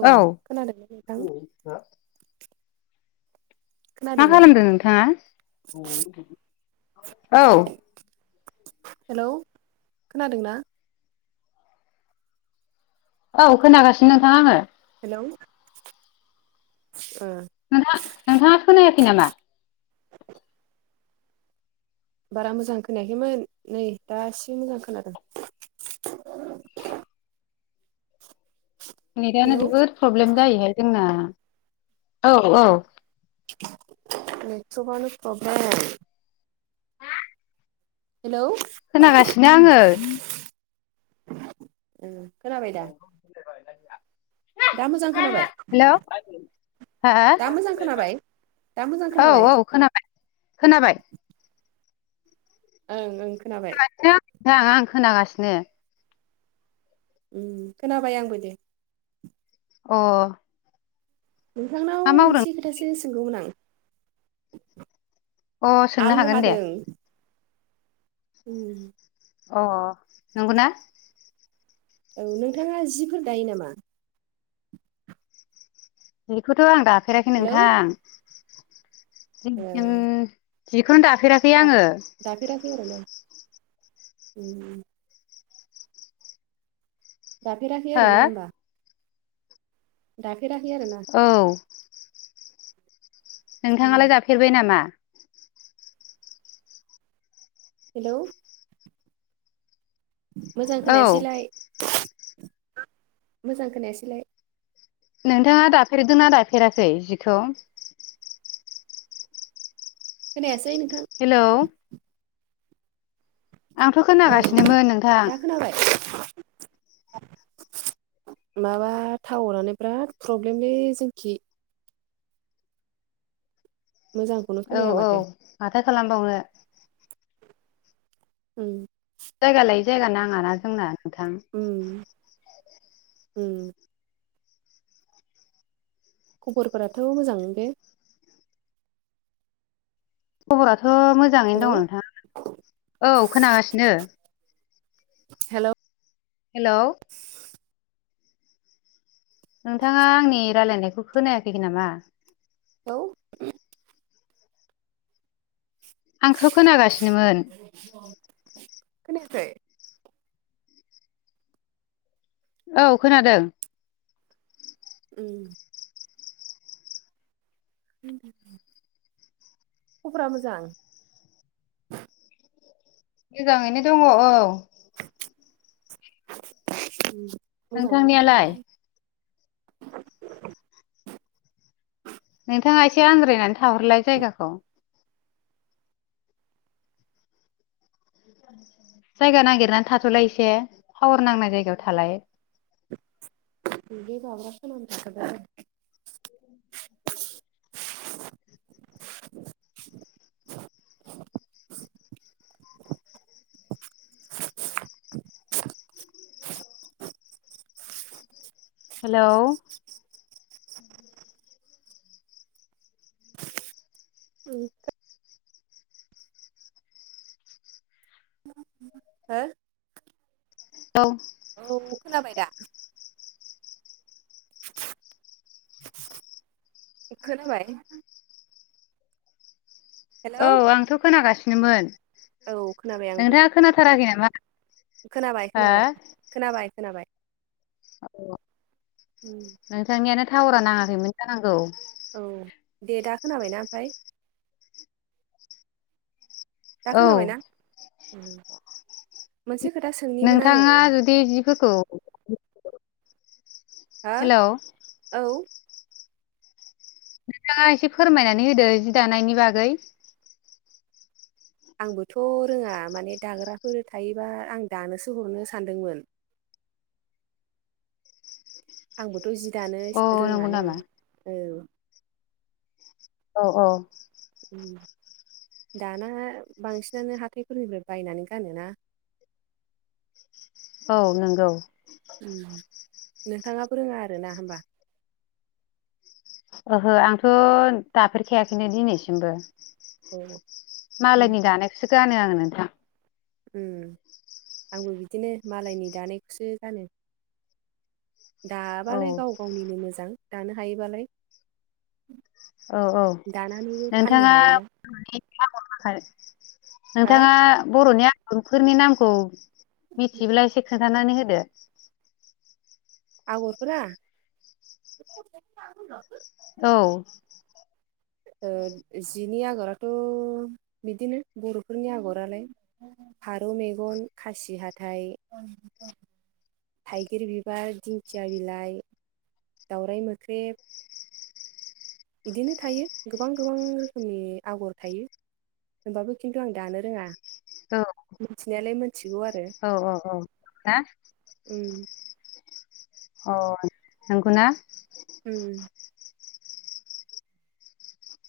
औ खोनादोंना नोंथां मा खोनादोंना खालामदों नोंथाङा औ हेलौ खोनादों ना? औ खोनागासिनो नोंथां आङो। हेलौ ओ नोंथा-नोंथाङा खोनायाखै नामा? बारा मोजां खोनायाखैमोन नै दासिम मोजां खोनादों। नेटनो हेलौ जोबोद प्रब्लेम जायोहाय जोंना औ औ नथ्रखानो प्रब्लेम हेलौ खोनागासिनो आङो खोनाबाय दा दा मोजां खोनाबाय हेलौ हा दा मोजां खोनाबाय दा मोजां औ खोनाबाय औ खोनाबाय खोनाबाय ओं ओं खोनाबाय [unintelligible] आं खोनागासिनो उम खोनाबाय आंबो दे अ नोंथांनाव मा मावदों मोनसे खोथासो सोंगौमोन आं अ सोंनो आलु हागोन दे हादों उम अ नंगौ ना औ नोंथाङा जिफोर दायो नामा? बेखौथ' आं दाफेराखै हेलौ नोंथां ओ [unintelligible] जिखौनो दाफेराखै आङो दाफेरासै आरो ना उम दाफेराखै हो आरो ना होनबा दाखेराखै आरो ना औ नोंथाङालाय हेलौ जाफेरबाय नामा हेलौ मोजां औ खोनायासैलाय मोजां खोनायासैलाय नोंथाङा दाफेरदों नना दाफेराखै जिखौ? खोनायासै नोंथां हेलौ आंथ' औ खोनागासिनोमोन नोंथां दा खोनाबाय माबा टाउरानो बिराद प्रब्लेमलै जोंखि मोजां औ औ माथाय खालामबावनो उम जायगा लायै जायगा नाङाना जोंना नोंथां उम उम खबरफोराथ' मोजां बे खबराथ' मोजाङैनो हेलौ दङ नोंथाङा औ खोनागासिनो हेलौ हेलौ नोंथाङा आंनि रायलायनायखौ खोनायाखै नामा हेलौ आंखौ खोनागासिनोमोन खोनायाखै औ खोनादों ओम खबरा मोजां मोजाङैनो दङ औ मोजांनो नोंथांनियालाय खोनालहाय नोंथाङा एसे आद्रायनानै थाहरलाय जायगाखौ जायगा नागिरनानै थाथ'लाय एसे पावार नांनाय जायगायाव थालाय [unintelligible] [inaudible] हेलौ उम हो औ औ खोनाबाय दा खोनबाय हेलौ औ आंथ' खोनागासिनोमोन औ खोनाबाय आंबो नोंथाङा खोनाथाराखै नामा खोनाबाय हा खोनाबाय खोनाबाय खोनाबाय औ उम नोंथांनियानो टावारा नाङाखैमोन जानांगौ औ दे दा खोनाबायनाा ओमफ्राय दा औ खोनाबायनाा मोनसे खोथा सों नोंथाङा जुदि जिफोरखौ हा हेलौ औ नोंथाङा एसे फोरमायनानै होदो जि दानायनि बागै आंबोथ' रोङा माने दाग्राफोर थायोबा आं दानोसो हरनो सानदोंमोन आंबोथ' जि दानो अ नंगौ रोङानो नामा औ। औ औ। दाना बांसिनानो हाथाइफोरनिफ्राय बायनानै गानोना। औ नंगौ। उम नोंथाङाबो रोङा आरो ना होमबा। ओहो आंथ' दाफेरखायाखैनो दिनैसिमबो औ मालायनि दानायखौसो गानो आङो नोंथां उम आंबो बिदिनो मालायनि दानायखौसो गानो। औ दाबालाय गाव गावनिनो मोजां दानो हायोबालाय औ औ दानानैबो फाननो नोंथाङा हायोना आगर आखाइ हा नोंथाङा बर'नि आगुफोरनि नामखौ मिथिब्ला एसे खोन्थानानै होदो आगरफोरा औ। ओ जिनि आगराथ' बिदिनो बर'फोरनि आगरालाय फारौ मेगन खासि हाथाय थाइगिर बिबार दिंखिया बिलाइ दावराइ मोख्रेब बिदिनो थायो गोबां गोबां रोखोमनि आगर थायो। होमबाबो खिन्थु आं दानो रोङा औ मिथिनायालाय मिथिगौ आरो औ औ औ ना उम अ नंगौ ना उम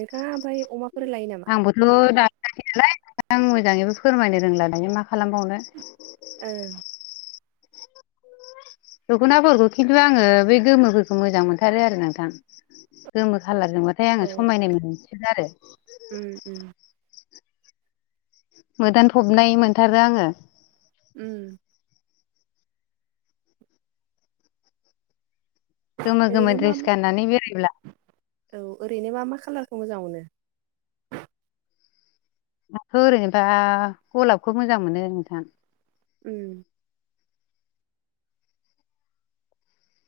नोंथाङा ओमफाय अमाफोर लाय ना आंबोथ' दाखाखै नालाय आं मोजाङैबो फोरमायनो रोंला दायो मा खालामबावनो ओ दख'नाफोरखौ खिन्थु आङो बे गोमोफोरखौ मोजां मोनथारो आरो नोंथां गोमो खालारजोंब ओमफ्राय औ आङो समायनाय मोनसिन गारो। उम उम। मोदानफबनाय मोनथारो आङो उम। गोमो गोमो ओरैनो मा द्रेस मा गाननानै बेरायब्ला औ ओरैनो मा मा खाालारखौ मोजां मोनो। आथ' ओरैनोबा गलाबखौ मोजां मोनो नोंथां उम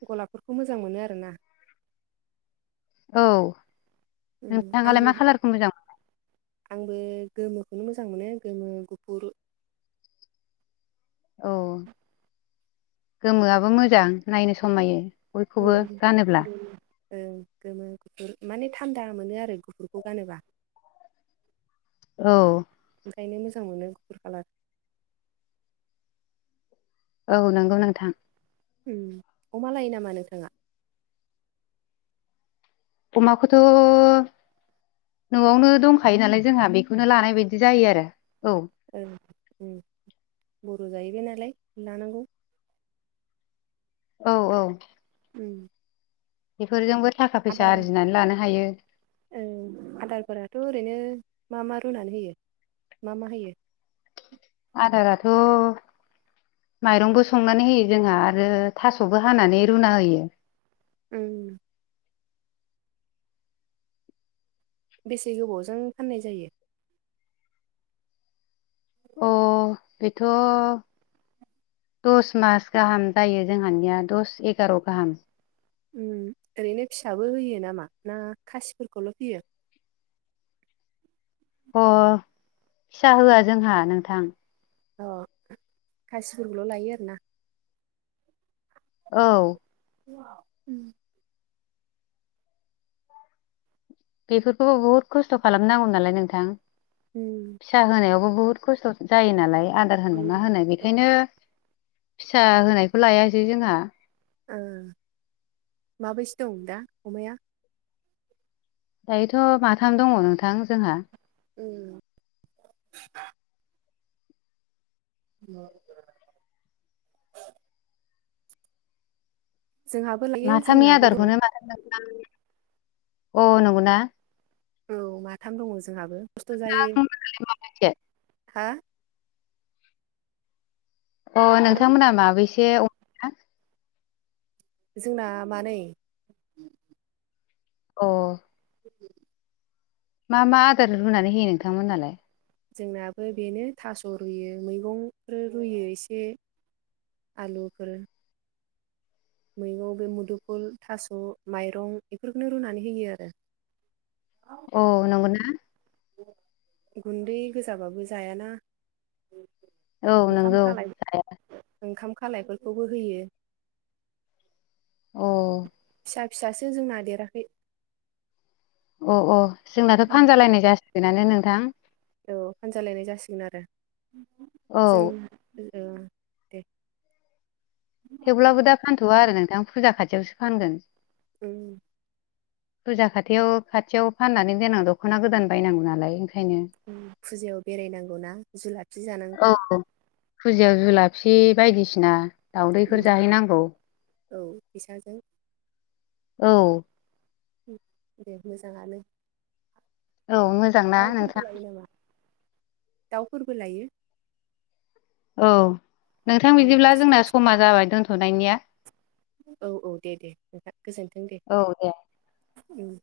गलाबफोरखौ मोजां मोनो आरो ना औ उम नोंथाङालाय आंबो मा खालारखौ मोजां मोनो आंबो गोमोखौनो मोजां मोनो गोमो गुफुर औ गोमोआबो मोजां नायनो समायो। बयखौबो उम गानोब्ला गोमो ओं गोमो गुफुर माने थान्दा मोनो आरो गुफुरखौ गानोबा औ ओंखायनो मोजां मोनो गुफुर कालार औ नंगौ नोंथां उम अमा लायो नामा नोंथाङा अमाखौथ' न'आवनो दंखायो नालाय जोंहा बेखौनो लानाय बायदि जायो आरो औ। ओ ओं बर' जाहैबाय नालाय लानांगौ औ औ उम। बेफोरजोंबो थाखा फैसा आदार आरजिनानै लानो हायो। आदारफोराथ' ओरैनो मा मा रुनानै होयो मा मा होयो आदाराथ' माइरंबो संनानै होयो जोंहा आरो थास'बो हानानै रुना होयो उम बेसे गोबावजों फाननाय जायो अ बेथ' दस मास गाहाम जायो जोंहानिया दस एगार' गाहाम ओरैनो फिसाबो होयो नामा ना खासिफोरखौल' फैयो अ फिसा होआ जोंहा नोंथां। अ खासिफोरखौल' लायो आरोना। औ [unintelligible] बेफोरखौबो बुहुद खस्थ' खालामनांगौ नालाय नोंथां। उम फिसा होनायावबो बुहुत खस्थ' जायो नालाय आदार होनाय उम मा होनाय बेखायनो फिसा होनायखौ लायासै जोंहा माबैसो दं दा अमाया दायोथ' माथाम दङ नोंथां जोंहा उम [unintelligible] जोंहाबो लायो माथामनि जोंनाबो दं आदारखौनो अ नंगौना औ माथाम दङ जोंहाबो खस्थ' जायो औ हा अ हेलौ नोंथांमोना माबैसे अमा जोंना मानैै अ मा मा आदार रुनानै होयो नोंथांमोनहालाय जोंनाबो बेनो थास' रुयो मैगंफोर रुयो एसे आलुफोर मैगं बे मुदुफुल थास' माइरं बेफोरखौनो रुनानै होयो आरो [unintelligible] अ नंगौ ना गुन्दै गोजाबाबो जायाना औ ओंखाम नंगौ खाल ओंखाम खालायफोरखौबो होयो अ फिसा फिसासो जोंना देराखै अ अ जोंनाथ' फानजालायनाय जासिगोनानो नोंथां औ फानजालायनाय जासिगोन आरो औ जों दे थेवब्लाबो दा फानथ'वा आरो नोंथां फुजा खाथियावसो फानगोन उम फुरजा खाथियाव खाथियाव फाननानै देनां दख'ना गोदान बायनांगौ नालाय ओंखायनो फुजायाव बेरायनांगौनाा जुलाफि जानांगौ औ फुजायाव जुलाफि बायदिसिना दाउदैफोर जाहैनांगौ औ फैसाजों औ दे मोजाङानो औ मोजांना नोंथां दाउफोरबो लायो नामा दाउफोरबो लायो? औ नोंथां बिदिब्ला जोंना समा जाबाय दोन्थ'नायनिया? औ औ दे दे नोंथां गोजोनथों दे ओम।